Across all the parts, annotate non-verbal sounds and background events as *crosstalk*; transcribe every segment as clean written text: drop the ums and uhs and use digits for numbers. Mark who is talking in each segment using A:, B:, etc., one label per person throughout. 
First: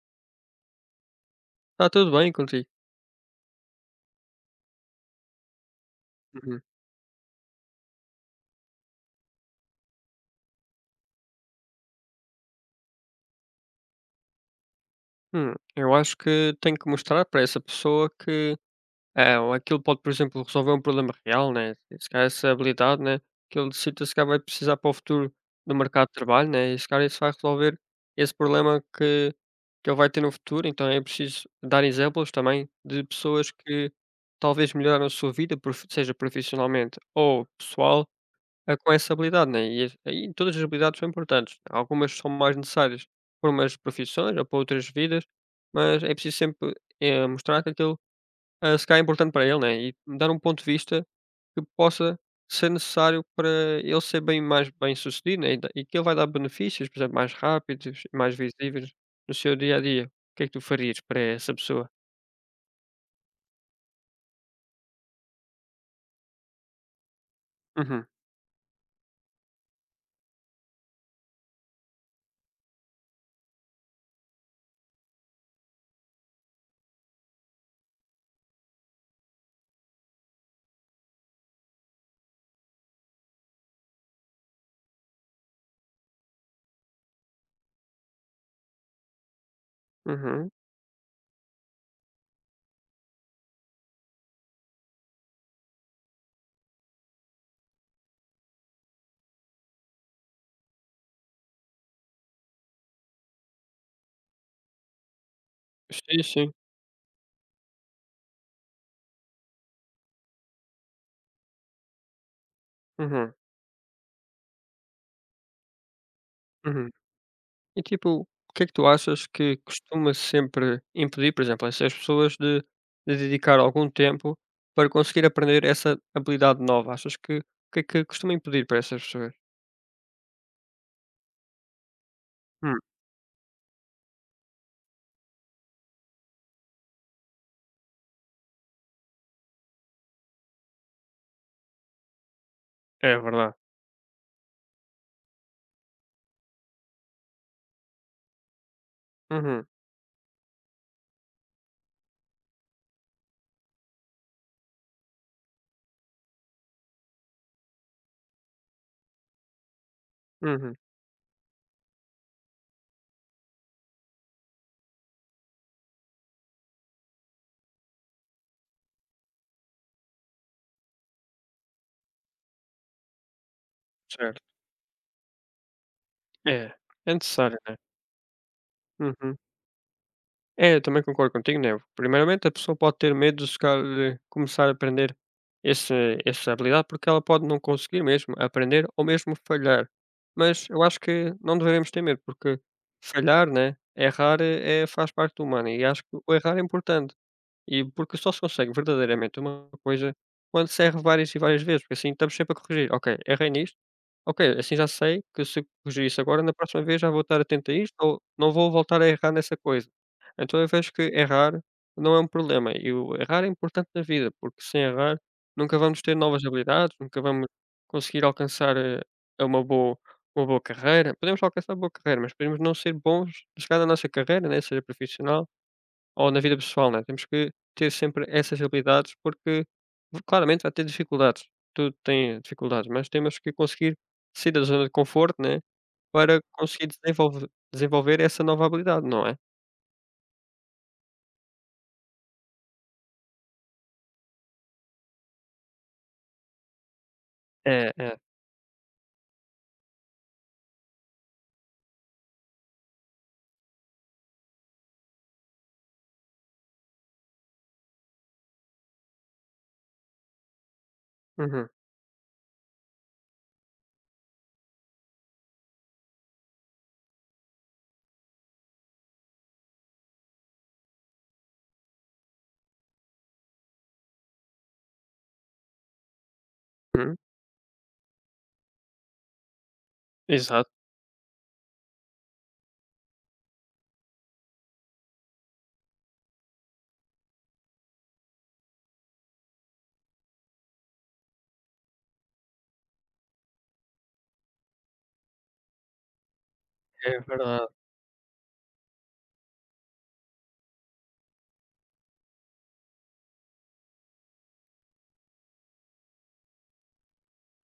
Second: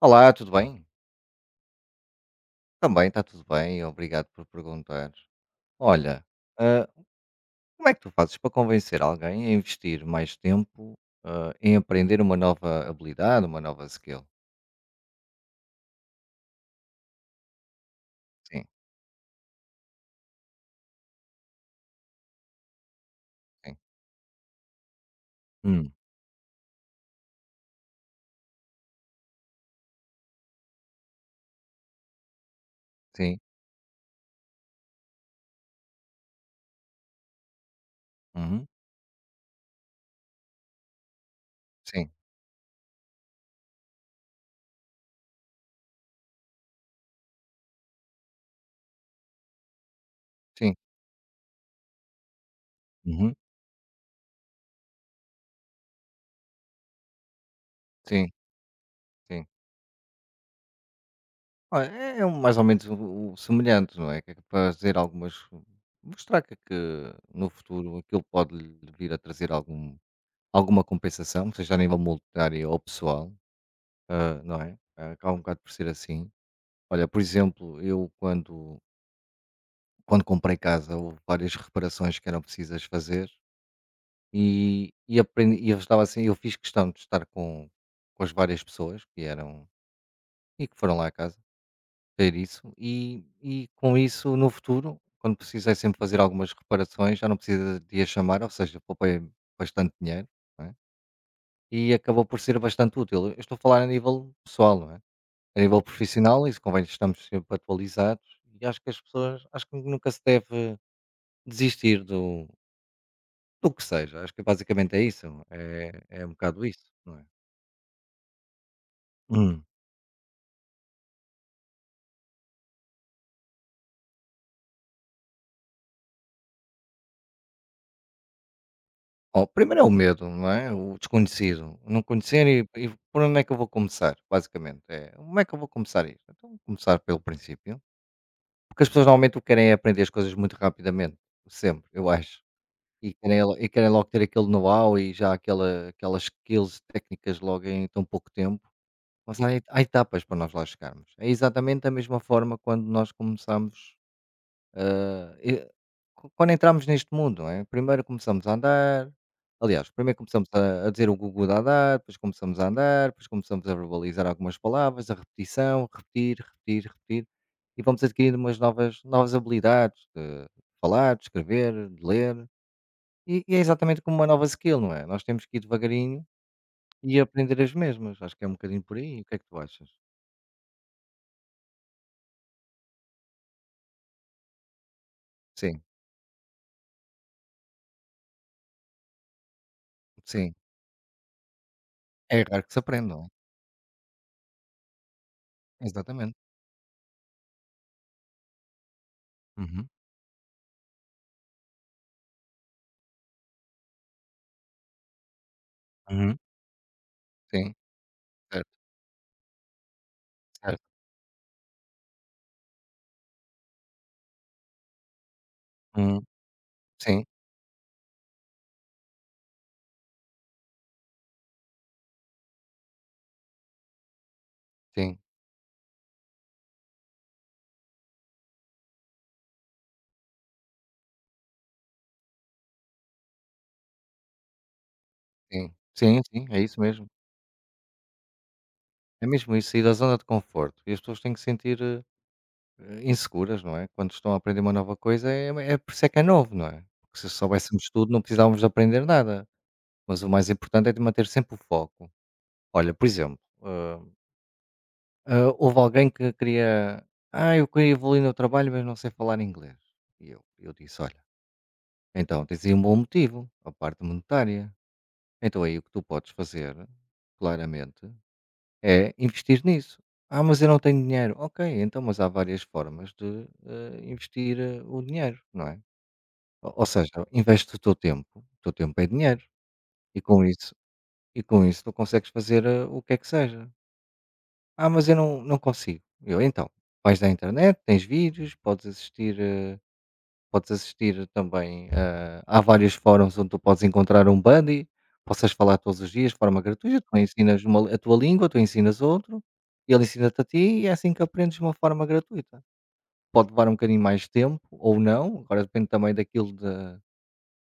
A: Olá, tudo bem?
B: Está tudo bem contigo?
A: Também está tudo bem, obrigado por perguntar. Olha,
B: Uhum.
A: ah, como é que tu fazes para convencer alguém a investir mais tempo, em aprender uma nova habilidade, uma nova skill?
B: Eu acho que tenho que mostrar para essa pessoa que
A: Sim,
B: é aquilo pode, por exemplo, resolver um problema real, né? Se calhar essa habilidade, né? Que ele
A: sim.
B: decida se calhar vai precisar para o futuro do
A: Hum,
B: mercado de trabalho, né? E se calhar isso vai resolver esse problema que ele vai ter no futuro. Então é preciso dar exemplos também de
A: sim.
B: pessoas que talvez melhoraram a sua vida, seja profissionalmente ou pessoal.
A: Uhum.
B: É com essa habilidade, né, e as aí todas as habilidades são importantes.
A: Sim,
B: Algumas são mais necessárias para umas profissões ou para outras vidas, mas é preciso sempre, mostrar que aquilo, ah, se calhar é importante para ele, né, e dar um ponto de
A: sim.
B: vista que possa ser necessário
A: Uhum.
B: para ele ser bem mais bem-sucedido, né, e que ele vai dar benefícios, por exemplo, mais rápidos e
A: Sim,
B: mais visíveis no
A: sim.
B: seu dia a dia. O que é que tu farias para essa
A: Olha,
B: pessoa?
A: é um, mais ou menos o semelhante, não é? Que é fazer algumas. Mostrar que no futuro
B: Uhum,
A: aquilo pode lhe vir a trazer alguma compensação, seja a nível monetário ou pessoal. Ah, não é? Ah, acaba um bocado por ser assim. Olha, por exemplo, eu quando comprei casa, houve várias reparações que eram precisas fazer e aprendi, e eu estava assim, eu fiz questão de estar com as várias pessoas que eram
B: uhum.
A: e que foram lá a casa ter isso e com isso no futuro, quando precisei sempre fazer algumas reparações, já não precisa de a chamar, ou seja, poupei bastante dinheiro, não é? E acabou por ser bastante útil. Eu estou a falar a nível pessoal, não é? A nível
B: Sim,
A: profissional,
B: sim.
A: isso convém que estamos sempre atualizados e acho que as pessoas acho que nunca se deve desistir do
B: Uhum,
A: do que seja, acho que basicamente é isso, é um bocado isso,
B: uhum.
A: não é?
B: E tipo, o que é que tu achas que
A: Hum.
B: costuma sempre impedir, por exemplo, essas pessoas de dedicar algum tempo para conseguir aprender essa habilidade nova? Achas que o que é que costuma impedir para essas pessoas?
A: Oh, primeiro é o medo, não é? O desconhecido, não conhecer e
B: Hum,
A: e por onde é que eu vou começar, basicamente, é: "Como é que eu vou começar isto?". Então vou começar pelo princípio, porque as pessoas normalmente o que querem é aprender as coisas muito rapidamente, sempre, eu acho,
B: é verdade.
A: e querem logo ter aquele know-how e já aquelas skills técnicas logo em tão pouco tempo. Passar em
B: Uhum,
A: há etapas para nós lá chegarmos. É exatamente a mesma forma quando nós começamos, e qu quando entramos neste mundo, não é? Primeiro começamos a andar, aliás, primeiro começamos
B: uhum,
A: a dizer o gugu da andar, depois começamos a andar, depois começamos a verbalizar algumas palavras, a repetição, repetir, repetir, repetir, e vamos adquirindo umas novas novas habilidades de falar, de escrever, de ler, e é exatamente como uma
B: certo.
A: nova skill, não é? Nós temos que ir devagarinho
B: É, é
A: e
B: necessário,
A: aprender as
B: né?
A: mesmas. Acho que é um bocadinho por aí. O que é
B: Uhum.
A: que tu achas?
B: É, eu também concordo contigo, né. Primeiramente, a pessoa pode ter medo de se calhar de começar a aprender
A: Sim.
B: esse essa habilidade, porque ela pode não conseguir mesmo aprender ou mesmo falhar.
A: Sim,
B: Mas eu acho que não devemos ter medo,
A: é
B: porque
A: raro que se aprende, não é?
B: falhar, né, errar faz parte do humano e acho que
A: Exatamente.
B: o errar é importante. E porque só se consegue verdadeiramente uma
A: Uhum,
B: coisa quando se erra várias e várias vezes, porque assim estamos sempre a corrigir. Ok, errei nisto. Ok, assim já sei que se eu corrigir isso
A: uhum,
B: agora, na próxima vez já vou estar atento
A: sim,
B: a isto ou não
A: certo,
B: vou voltar a errar nessa coisa. Então eu
A: certo.
B: vejo que errar não é um problema e o errar é importante na vida, porque sem errar nunca vamos ter
A: Hum,
B: novas habilidades, nunca
A: sim,
B: vamos conseguir alcançar uma boa, uma boa carreira. Podemos alcançar uma boa carreira, mas podemos não ser bons chegar na nossa carreira, né, seja
A: sim,
B: profissional ou na vida pessoal, né, temos que ter sempre essas habilidades, porque claramente vai ter dificuldades, tudo tem dificuldades, mas temos que conseguir sair da zona de conforto, né,
A: sim. Sim,
B: para
A: sim, é isso
B: conseguir
A: mesmo.
B: desenvolver essa nova habilidade, não
A: É
B: é?
A: mesmo isso, sair da zona de conforto. E as pessoas têm que se sentir, inseguras, não é? Quando estão a aprender uma nova coisa, por isso é que é novo, não é? Porque se soubéssemos
B: É,
A: tudo,
B: é.
A: não precisávamos de aprender nada. Mas o mais importante é de manter sempre o foco. Olha, por exemplo, houve alguém que queria: "Ah, eu queria evoluir no trabalho, mas não sei falar inglês". E eu disse: "Olha".
B: Uhum,
A: Então, tens aí um bom motivo, a parte monetária. Então aí o que tu podes fazer, claramente, é investir nisso. Ah, mas eu não tenho dinheiro. Ok, então, mas há várias formas de investir o dinheiro, não é? Ou seja,
B: uhum.
A: investe o teu tempo é dinheiro, e com
B: Exato,
A: isso, e com isso tu consegues fazer o que é que seja. Ah, mas eu não, não consigo. Eu, então, vais da internet, tens vídeos, podes assistir. Podes assistir também, há vários fóruns onde tu podes encontrar um buddy, possas falar todos os dias de forma gratuita, tu
B: é
A: ensinas
B: verdade.
A: uma a tua língua, tu ensinas outro, ele ensina-te a ti e é assim que aprendes de uma forma gratuita. Pode levar um bocadinho mais tempo ou não, agora depende também daquilo da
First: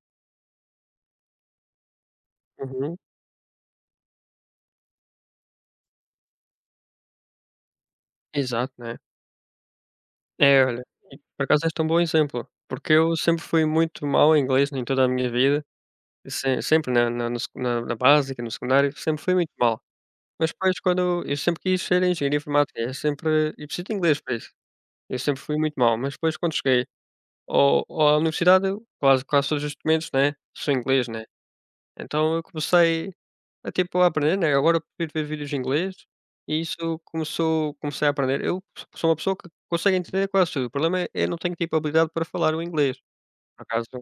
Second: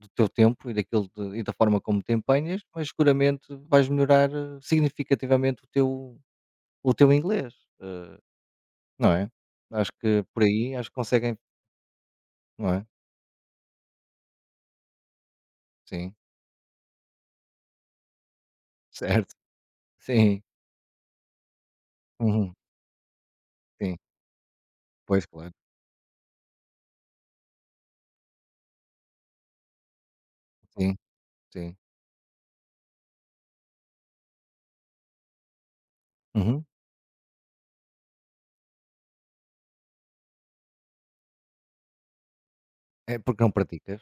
A: do teu tempo e daquilo de e da forma como te empenhas, mas
B: Uhum,
A: seguramente vais melhorar, significativamente o teu inglês, eh,
B: exato, né.
A: não é? Acho que por
B: É,
A: aí,
B: olha,
A: acho que
B: e
A: conseguem
B: por acaso és um bom exemplo,
A: não é?
B: porque eu sempre fui muito mal em inglês, né, em toda a minha vida,
A: Sim,
B: e se sempre na básica, no secundário, sempre fui
A: certo.
B: muito mal.
A: Sim.
B: Mas depois quando eu sempre quis ser engenheiro
A: Uhum.
B: informática, eu sempre e preciso de
A: Sim,
B: inglês para isso, eu
A: pois
B: sempre
A: claro.
B: fui muito mal, mas depois quando cheguei ao à universidade, eu quase quase todos os documentos, né, são em
A: Sim,
B: inglês, né,
A: sim.
B: então eu comecei a, tipo, a aprender, né, agora eu prefiro ver vídeos em inglês, e
A: Uhum.
B: isso começou comecei a aprender. Eu sou uma pessoa que consegue entender quase tudo, o problema é eu não tenho, tipo, habilidade para falar o inglês,
A: É porque não
B: por acaso,
A: praticas?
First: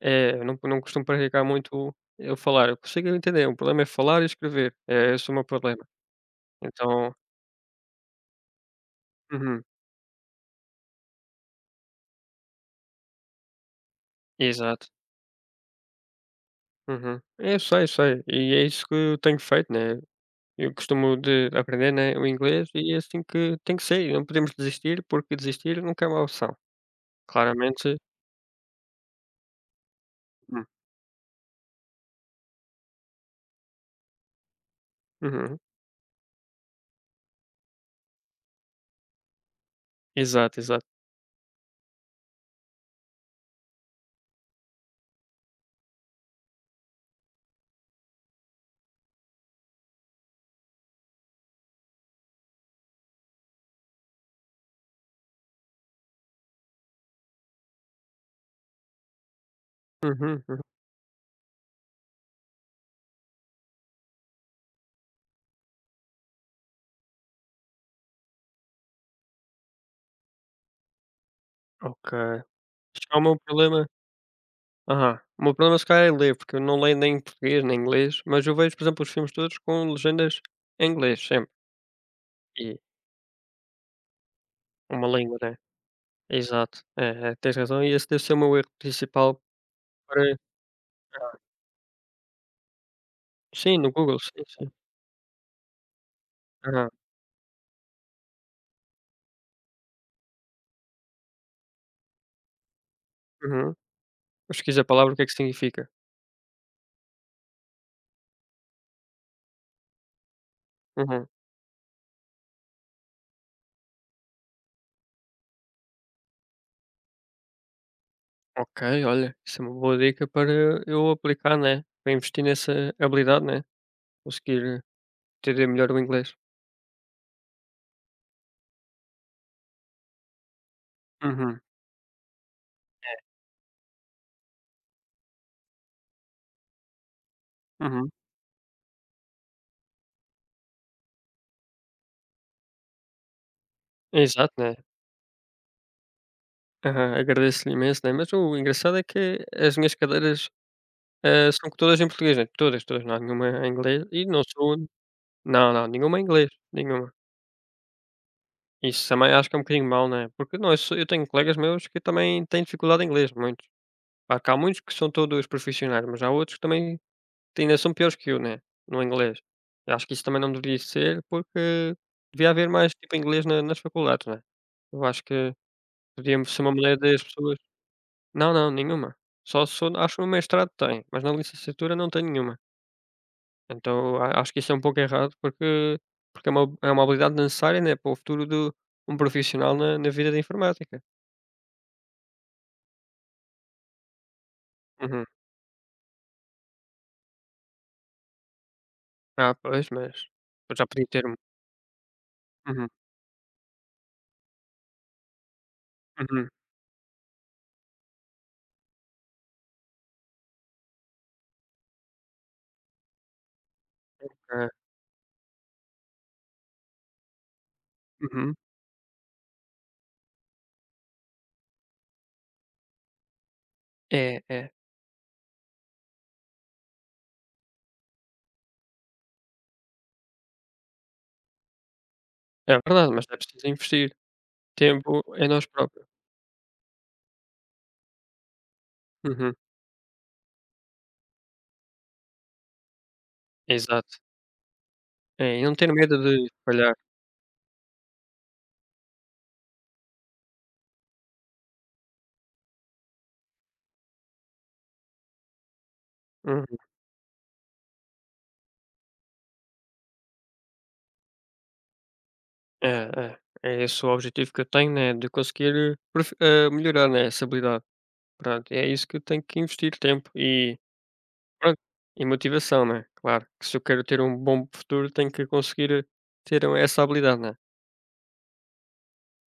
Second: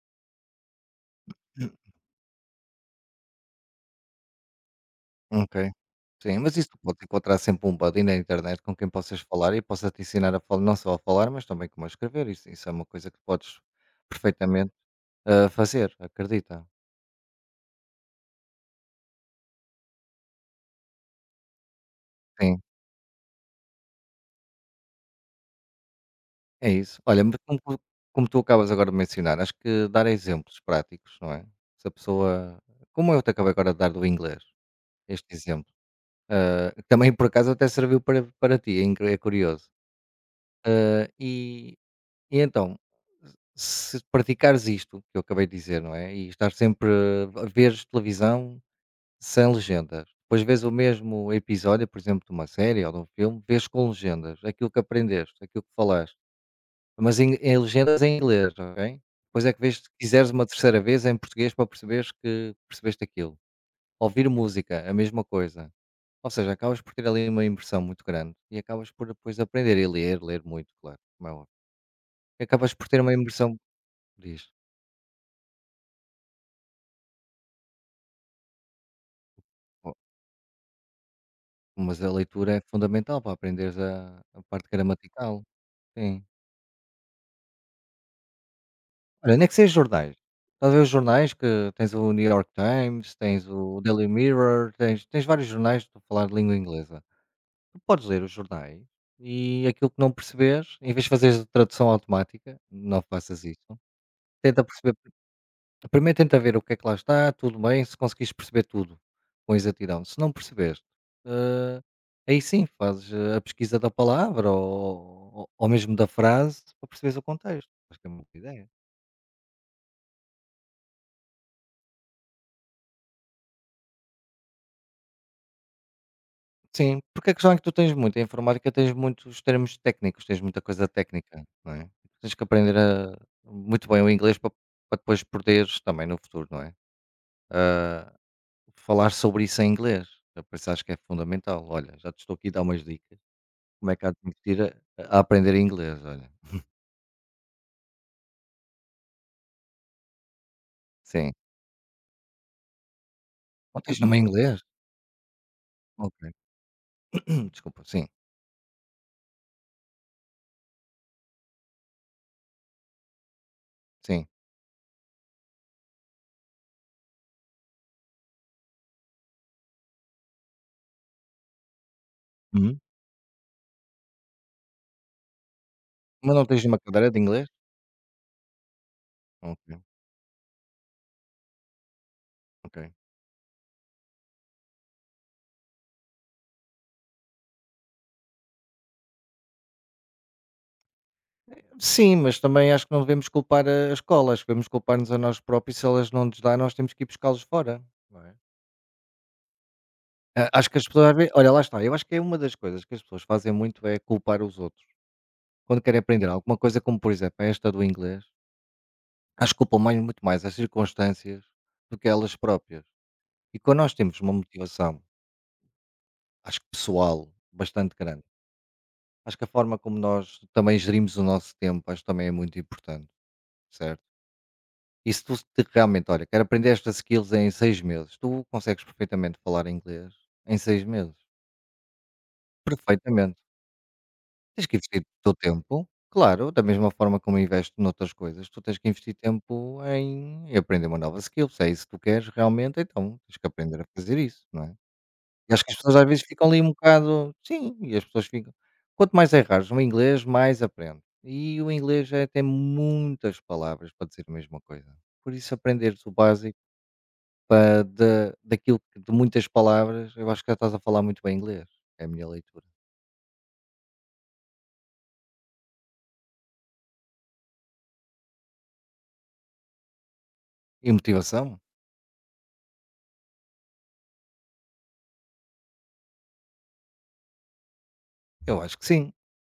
B: é, eu não costumo praticar
A: Hum.
B: muito eu falar, eu consigo entender, o problema é falar e escrever, é esse é o meu
A: Ok.
B: problema,
A: Sim, mas isso tu podes
B: então
A: encontrar sempre um buddy na internet com quem possas falar e
B: uhum.
A: possa te ensinar a falar, não só a falar, mas também como a escrever. Isso é uma coisa que podes perfeitamente
B: Exato.
A: fazer, acredita.
B: Uhum. É, eu sei, sei. E é isso que eu tenho feito, né. Eu costumo de aprender, né, o
A: Sim,
B: inglês e é assim que tem que ser, não podemos desistir, porque desistir nunca é uma opção.
A: é isso. Olha, mas
B: Claramente.
A: como tu acabas agora de mencionar, acho que dar exemplos
B: Hum,
A: práticos, não é? Se a pessoa. Como eu te acabei agora de dar do inglês, este
B: uhum.
A: exemplo. Também por acaso até serviu para ti, é curioso.
B: Exato, exato.
A: Ah, e, então, se praticares isto que eu acabei de dizer, não é? E estar sempre a ver televisão sem legendas. Depois vês o mesmo episódio, por exemplo, de uma série ou de um filme, vês com legendas, aquilo que aprendeste, aquilo que falaste, mas em legendas é em inglês, ok? Depois é que vês, se quiseres
B: Uhum,
A: uma
B: uhum.
A: terceira vez, em português para perceberes que percebeste aquilo. Ouvir música, a mesma coisa. Ou seja, acabas por ter ali uma imersão muito grande e acabas por depois aprender e ler, ler muito, claro, como é óbvio.
B: Ok.
A: E
B: Acho
A: acabas por ter uma
B: que é o meu
A: imersão.
B: problema,
A: Diz.
B: aham. O meu problema, se calhar, é ler, porque eu não leio nem em português, nem em inglês, mas eu vejo, por exemplo, os filmes todos com
A: Oh,
B: legendas em inglês sempre,
A: mas a leitura é
B: e
A: fundamental para aprenderes a parte
B: uma língua,
A: gramatical.
B: né.
A: Sim.
B: Exato. É, é, tens razão, e esse deve ser o meu erro
A: Olha,
B: principal
A: nem que seja jornais.
B: para
A: Estás a ver os jornais
B: ah,
A: que tens o New York Times, tens
B: sim,
A: o
B: no
A: Daily
B: Google, sim,
A: Mirror,
B: sim.
A: tens vários jornais, estou falar de língua
B: Aham,
A: inglesa. Tu podes ler os jornais e aquilo que não perceberes, em vez de fazeres a tradução automática, não faças
B: uhum.
A: isso, tenta
B: Mas a
A: perceber.
B: palavra o que é que significa?
A: Primeiro tenta ver o que é que lá está, tudo bem, se conseguires perceber tudo com exatidão. Se não perceberes,
B: Uhum.
A: eh, aí sim fazes a pesquisa da palavra ou mesmo da frase para perceberes o contexto. Acho que é uma boa ideia.
B: Ok, olha, isso é uma boa dica para eu aplicar, né, para investir nessa habilidade, né, conseguir entender melhor o inglês.
A: Sim, porque a questão é que tu tens muito, em informática tens muitos termos técnicos, tens muita coisa técnica,
B: Uhum,
A: não é? Tens que aprender muito bem o inglês para depois poderes também no futuro, não é?
B: uhum.
A: Falar sobre isso em inglês, eu penso, acho que é fundamental. Olha, já te estou aqui a dar umas dicas. Como é que há de
B: Exato,
A: investir
B: né.
A: a aprender inglês, olha.
B: Aham, agradeço-lhe imenso, né, mas o engraçado é que as minhas cadeiras,
A: Sim.
B: são todas em português, né, todas, todas, não há nenhuma em
A: Não tens
B: inglês
A: nenhuma em
B: e não
A: inglês?
B: sou. Não, não, nenhuma
A: Ok.
B: em inglês, nenhuma.
A: *clears throat* Desculpa, sim,
B: Isso também acho que é um bocadinho mau, né, porque eu tenho colegas meus que também têm dificuldade em inglês, muitos.
A: sim.
B: Claro que há muitos que são todos profissionais, mas há outros que também te ainda são piores que eu, né, no inglês. Eu acho que isso também não deveria ser, porque devia haver
A: Uhum.
B: mais, tipo, inglês na nas faculdades, né. Eu acho que
A: Mas não
B: podíamos
A: tens
B: ser uma
A: nenhuma
B: maneira
A: cadeira de
B: das
A: inglês?
B: pessoas. Não, não, nenhuma. Só
A: Ok,
B: se for, acho que no mestrado tem, mas na licenciatura não tem nenhuma.
A: ok.
B: Então a acho que isso é um pouco errado, porque é uma habilidade necessária, né, para o futuro de um profissional na vida da informática.
A: Sim, mas também acho que não devemos culpar a escola, acho que devemos culpar-nos a
B: Uhum.
A: nós próprios, se elas não nos dão. Nós temos que ir buscá-los fora, não é?
B: Ah, pois, mas
A: Ah, acho que
B: mas
A: as
B: já
A: pessoas
B: podia
A: às
B: ter
A: ve
B: um
A: olha, lá está, eu acho que é uma das coisas
B: uhum,
A: que as pessoas fazem muito é culpar os outros. Quando querem aprender
B: uhum,
A: alguma coisa, como por exemplo esta do inglês, acho que culpam mais muito mais as circunstâncias do que elas próprias. E quando nós temos uma
B: é,
A: motivação. Acho que pessoal, bastante grande.
B: uhum.
A: Acho que a forma como nós também gerimos o nosso tempo, acho que também é muito importante, certo?
B: É, é.
A: E se tu realmente, olha, quero aprender estas skills em seis meses, tu consegues perfeitamente falar inglês em seis meses.
B: É verdade, mas
A: Perfeitamente.
B: é preciso investir
A: Tens que investir
B: tempo
A: o teu
B: em nós
A: tempo,
B: próprios.
A: claro, da mesma forma como investes noutras coisas, tu tens que investir
B: Uhum.
A: tempo em aprender uma nova skill. Se é isso que tu queres realmente, então tens que aprender a fazer
B: Exato.
A: isso, não é? E
B: É, e
A: acho que
B: não
A: as
B: ter
A: pessoas às
B: medo
A: vezes ficam
B: de
A: ali um
B: falhar.
A: bocado sim, e as pessoas ficam quanto mais errares no inglês, mais aprendes. E o inglês tem muitas palavras para dizer a mesma coisa. Por isso aprenderes o básico
B: Uhum.
A: pa da daquilo que de muitas palavras, eu acho que já estás a falar muito bem inglês, é a minha leitura.
B: É, é. É esse o objetivo que eu tenho, né, de conseguir, melhorar, né, essa habilidade. Pronto, é isso que eu tenho que investir tempo e
A: E motivação?
B: pronto, e motivação, né, claro, que se eu quero ter um bom futuro, tenho que conseguir ter essa habilidade, né.
A: Eu acho que sim.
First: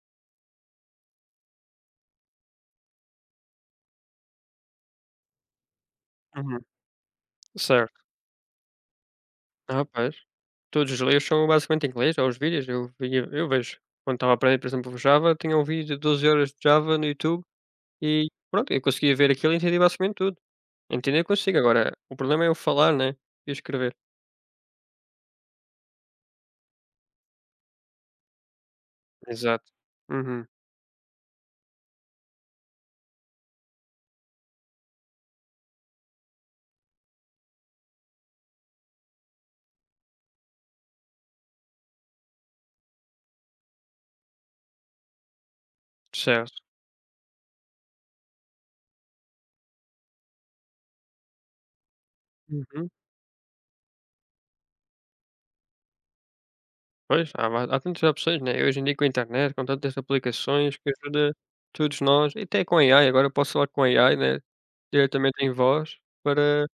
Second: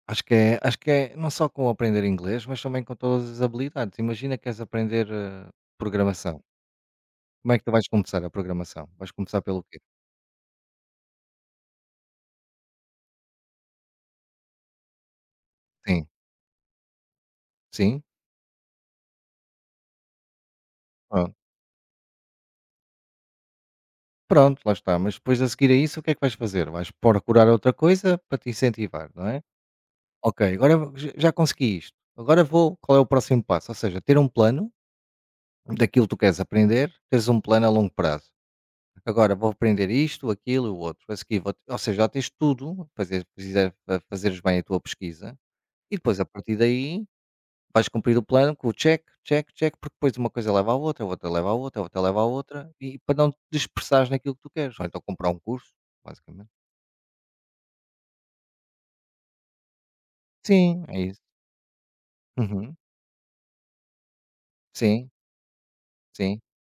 A: Acho que é não só com aprender inglês, mas também com todas as habilidades. Imagina que queres aprender, programação.
B: Uhum.
A: Como é que tu vais
B: Certo.
A: começar a programação? Vais começar pelo quê?
B: Ah, pois. Todos os livros são basicamente em inglês, ou os vídeos, eu vejo. Quando estava a aprender, por exemplo, Java, tinha um vídeo de
A: Sim,
B: 12 horas de Java no YouTube
A: sim?
B: e pronto, eu conseguia ver aquilo e entendi basicamente tudo. Entender eu consigo, agora o problema é eu falar, né, e escrever.
A: Pronto, lá está. Mas depois a seguir a isso, o que é que vais fazer? Vais procurar outra coisa para te incentivar, não é?
B: Exato. Uhum.
A: Ok, agora já consegui isto. Agora vou. Qual é o próximo passo? Ou seja, ter um plano daquilo que tu queres aprender, teres um plano a longo prazo. Agora vou aprender isto, aquilo e o outro. A seguir, vou, ou seja, já tens tudo, fazer, precisa, fazeres bem a tua pesquisa e depois a partir
B: Certo.
A: daí vais cumprir o plano com o check, check, check, porque depois uma coisa leva à outra, a outra leva à outra, a outra leva à outra
B: Uhum.
A: e para não te dispersares naquilo que tu queres. Ou então comprar um curso, basicamente.
B: Pois, há tantas opções, né, hoje em dia com a internet, com tantas aplicações
A: Sim,
B: que
A: é isso.
B: ajuda todos nós, e até
A: Uhum.
B: com a AI, agora eu posso falar com a AI, né,
A: Sim,
B: diretamente em voz
A: sim,
B: para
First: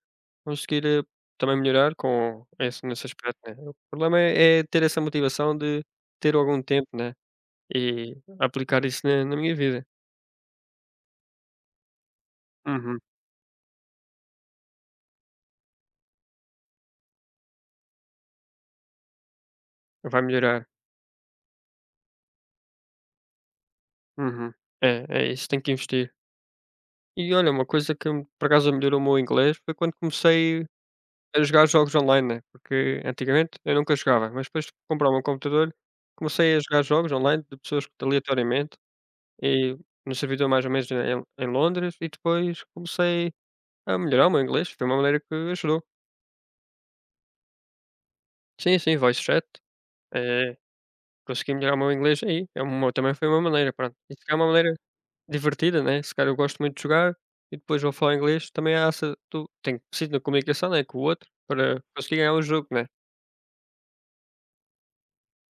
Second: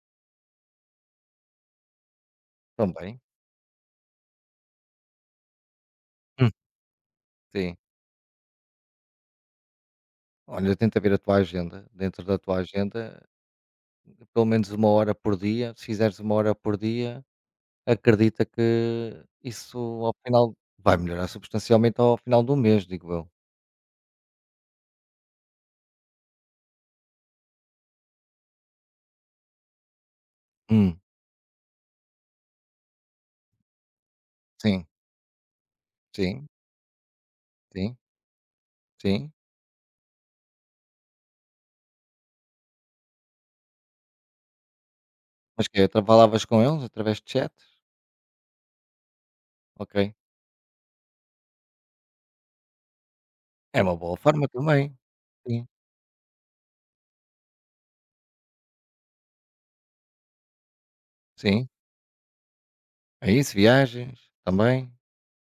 B: conseguir, também melhorar com esse nesse
A: também.
B: aspecto, né. O problema é é ter essa motivação de ter
A: Hum,
B: algum tempo, né,
A: sim.
B: e aplicar isso na minha vida.
A: Olha, tenta ver a tua agenda. Dentro da tua
B: Uhum.
A: agenda, pelo menos uma hora por dia. Se fizeres uma hora por dia, acredita que isso ao
B: Vai
A: final
B: melhorar.
A: vai melhorar substancialmente ao final do mês, digo eu.
B: Uhum. É, é isso, tem que investir. E olha, uma coisa que me por acaso melhorou o meu inglês foi quando comecei
A: Hum,
B: a jogar jogos online, né, porque antigamente eu nunca jogava, mas depois de
A: sim,
B: comprar o computador,
A: sim,
B: comecei a jogar jogos online de pessoas que
A: sim,
B: aleatoriamente,
A: sim.
B: e no servidor mais ou menos em Londres, e depois comecei a melhorar o meu inglês, foi uma maneira que
A: Mas que
B: ajudou.
A: é, falavas com eles através de chat?
B: Sim, sim, voice chat,
A: Ok.
B: eh, consegui melhorar o meu inglês aí, é uma também foi uma maneira,
A: É
B: pronto.
A: uma
B: E
A: boa
B: se calhar é
A: forma
B: uma maneira
A: também. Sim,
B: divertida, né, se calhar eu gosto muito de jogar e depois vou falar inglês, também há essa tu tenho que preciso da comunicação, né, com o outro
A: sim.
B: para conseguir ganhar o jogo, né.
A: É isso, viagens, também.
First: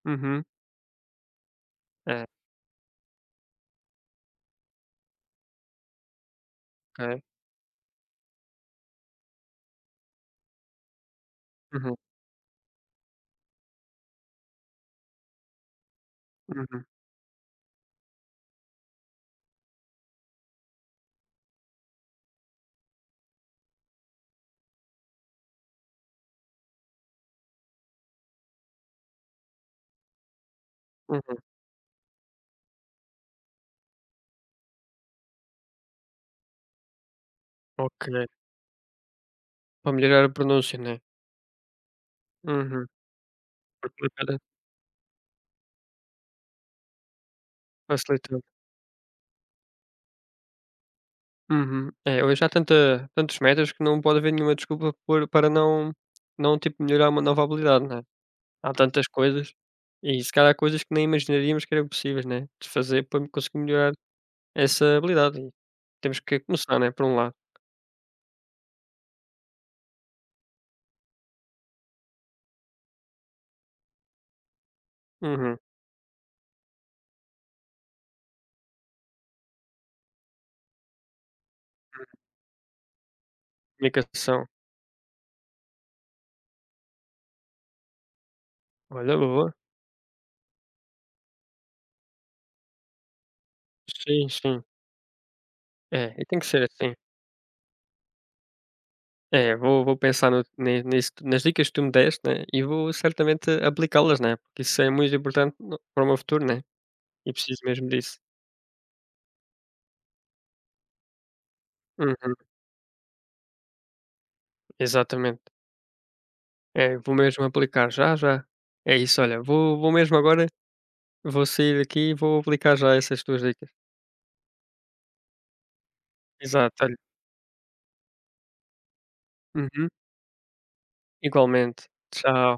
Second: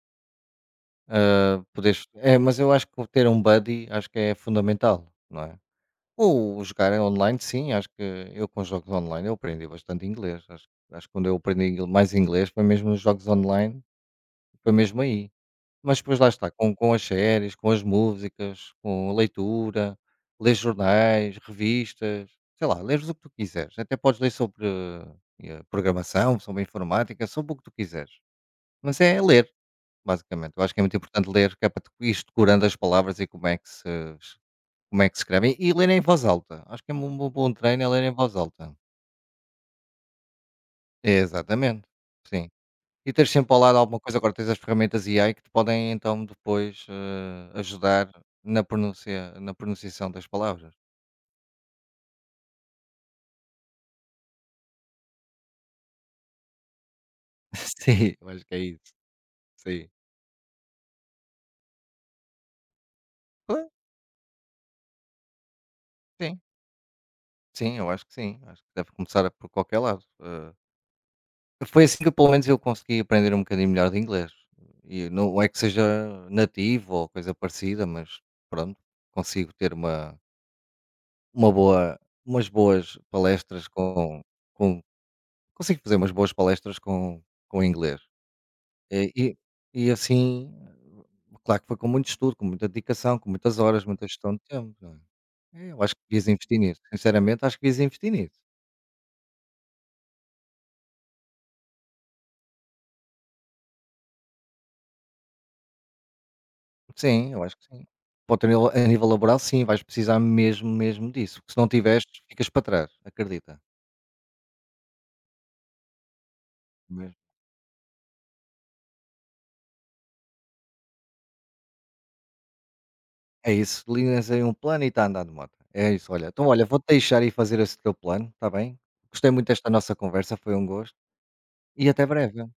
B: Uhum.
A: Ah, poderes
B: É,
A: é, mas eu acho que ter um buddy acho que é fundamental, não é? Ou jogar
B: ok.
A: online, sim, acho que eu com jogos online eu aprendi bastante inglês. Acho que quando eu aprendi
B: Uhum,
A: mais inglês foi mesmo nos jogos online, foi mesmo aí. Mas depois lá está,
B: uhum,
A: com as séries, com as músicas, com a leitura, ler jornais, revistas, sei lá, leres o que tu quiseres. Até podes ler sobre programação, sobre informática, sobre o que tu quiseres. Mas é ler. Basicamente, eu acho que é muito importante
B: uhum.
A: ler, que é para tu ires decorando as palavras e como é que se escrevem e ler em voz alta. Acho que é um bo bom treino é ler
B: Ok.
A: em voz alta.
B: Para melhorar a pronúncia, né.
A: Exatamente, sim.
B: Uhum.
A: E tens sempre ao lado alguma
B: Porque
A: coisa, agora
B: cada
A: tens as ferramentas AI que te podem então depois, ajudar
B: Facilitou.
A: na pronunciação das palavras.
B: Uhum. É, hoje há tanta tantos metas que não pode haver nenhuma desculpa por para não, tipo, melhorar uma nova
A: *laughs*
B: habilidade, né.
A: Sim, eu acho que é
B: Há
A: isso,
B: tantas coisas,
A: sim.
B: e se calhar há coisas que nem imaginaríamos que eram possíveis, né, de fazer para conseguir
A: Pois,
B: melhorar essa habilidade e temos
A: sim,
B: que começar, né, por um lado.
A: sim, eu acho que sim, acho que deve começar por qualquer lado. Foi assim que pelo menos eu consegui aprender um bocadinho melhor de inglês. E não é
B: Uhum.
A: que seja nativo ou coisa parecida, mas pronto, consigo ter uma, boa, umas boas palestras com,
B: Comunicação.
A: com consigo fazer umas boas palestras com inglês. E,
B: Olha, boa.
A: e assim, claro que foi com muito estudo, com muita dedicação, com muitas horas, muita
B: Sim,
A: gestão de
B: sim.
A: tempo. Não é? É, eu acho que
B: É, e
A: devias
B: tem que
A: investir
B: ser
A: nisso.
B: assim.
A: Sinceramente, acho que devias investir nisso.
B: É, vou pensar no ne nisso, nas dicas que tu me deste, né, e vou certamente aplicá-las, né, porque isso é muito importante no para o meu futuro, né,
A: Sim,
B: e
A: eu acho
B: preciso
A: que sim.
B: mesmo disso.
A: Ponto a nível laboral sim, vais precisar mesmo, mesmo disso, porque se não tiveres,
B: Uhum,
A: ficas para trás, acredita.
B: exatamente. É, vou
A: Mesmo.
B: mesmo aplicar já, já. É isso, olha, vou mesmo agora, vou sair daqui e vou aplicar já essas tuas
A: É
B: dicas.
A: isso, linhas aí um plano e está a andar de moto. É isso, olha, então olha, vou-te
B: Exato, olha.
A: deixar e fazer esse teu plano, está bem? Gostei muito desta
B: Uhum.
A: nossa conversa, foi um gosto,
B: Igualmente.
A: e até breve.
B: Tchau.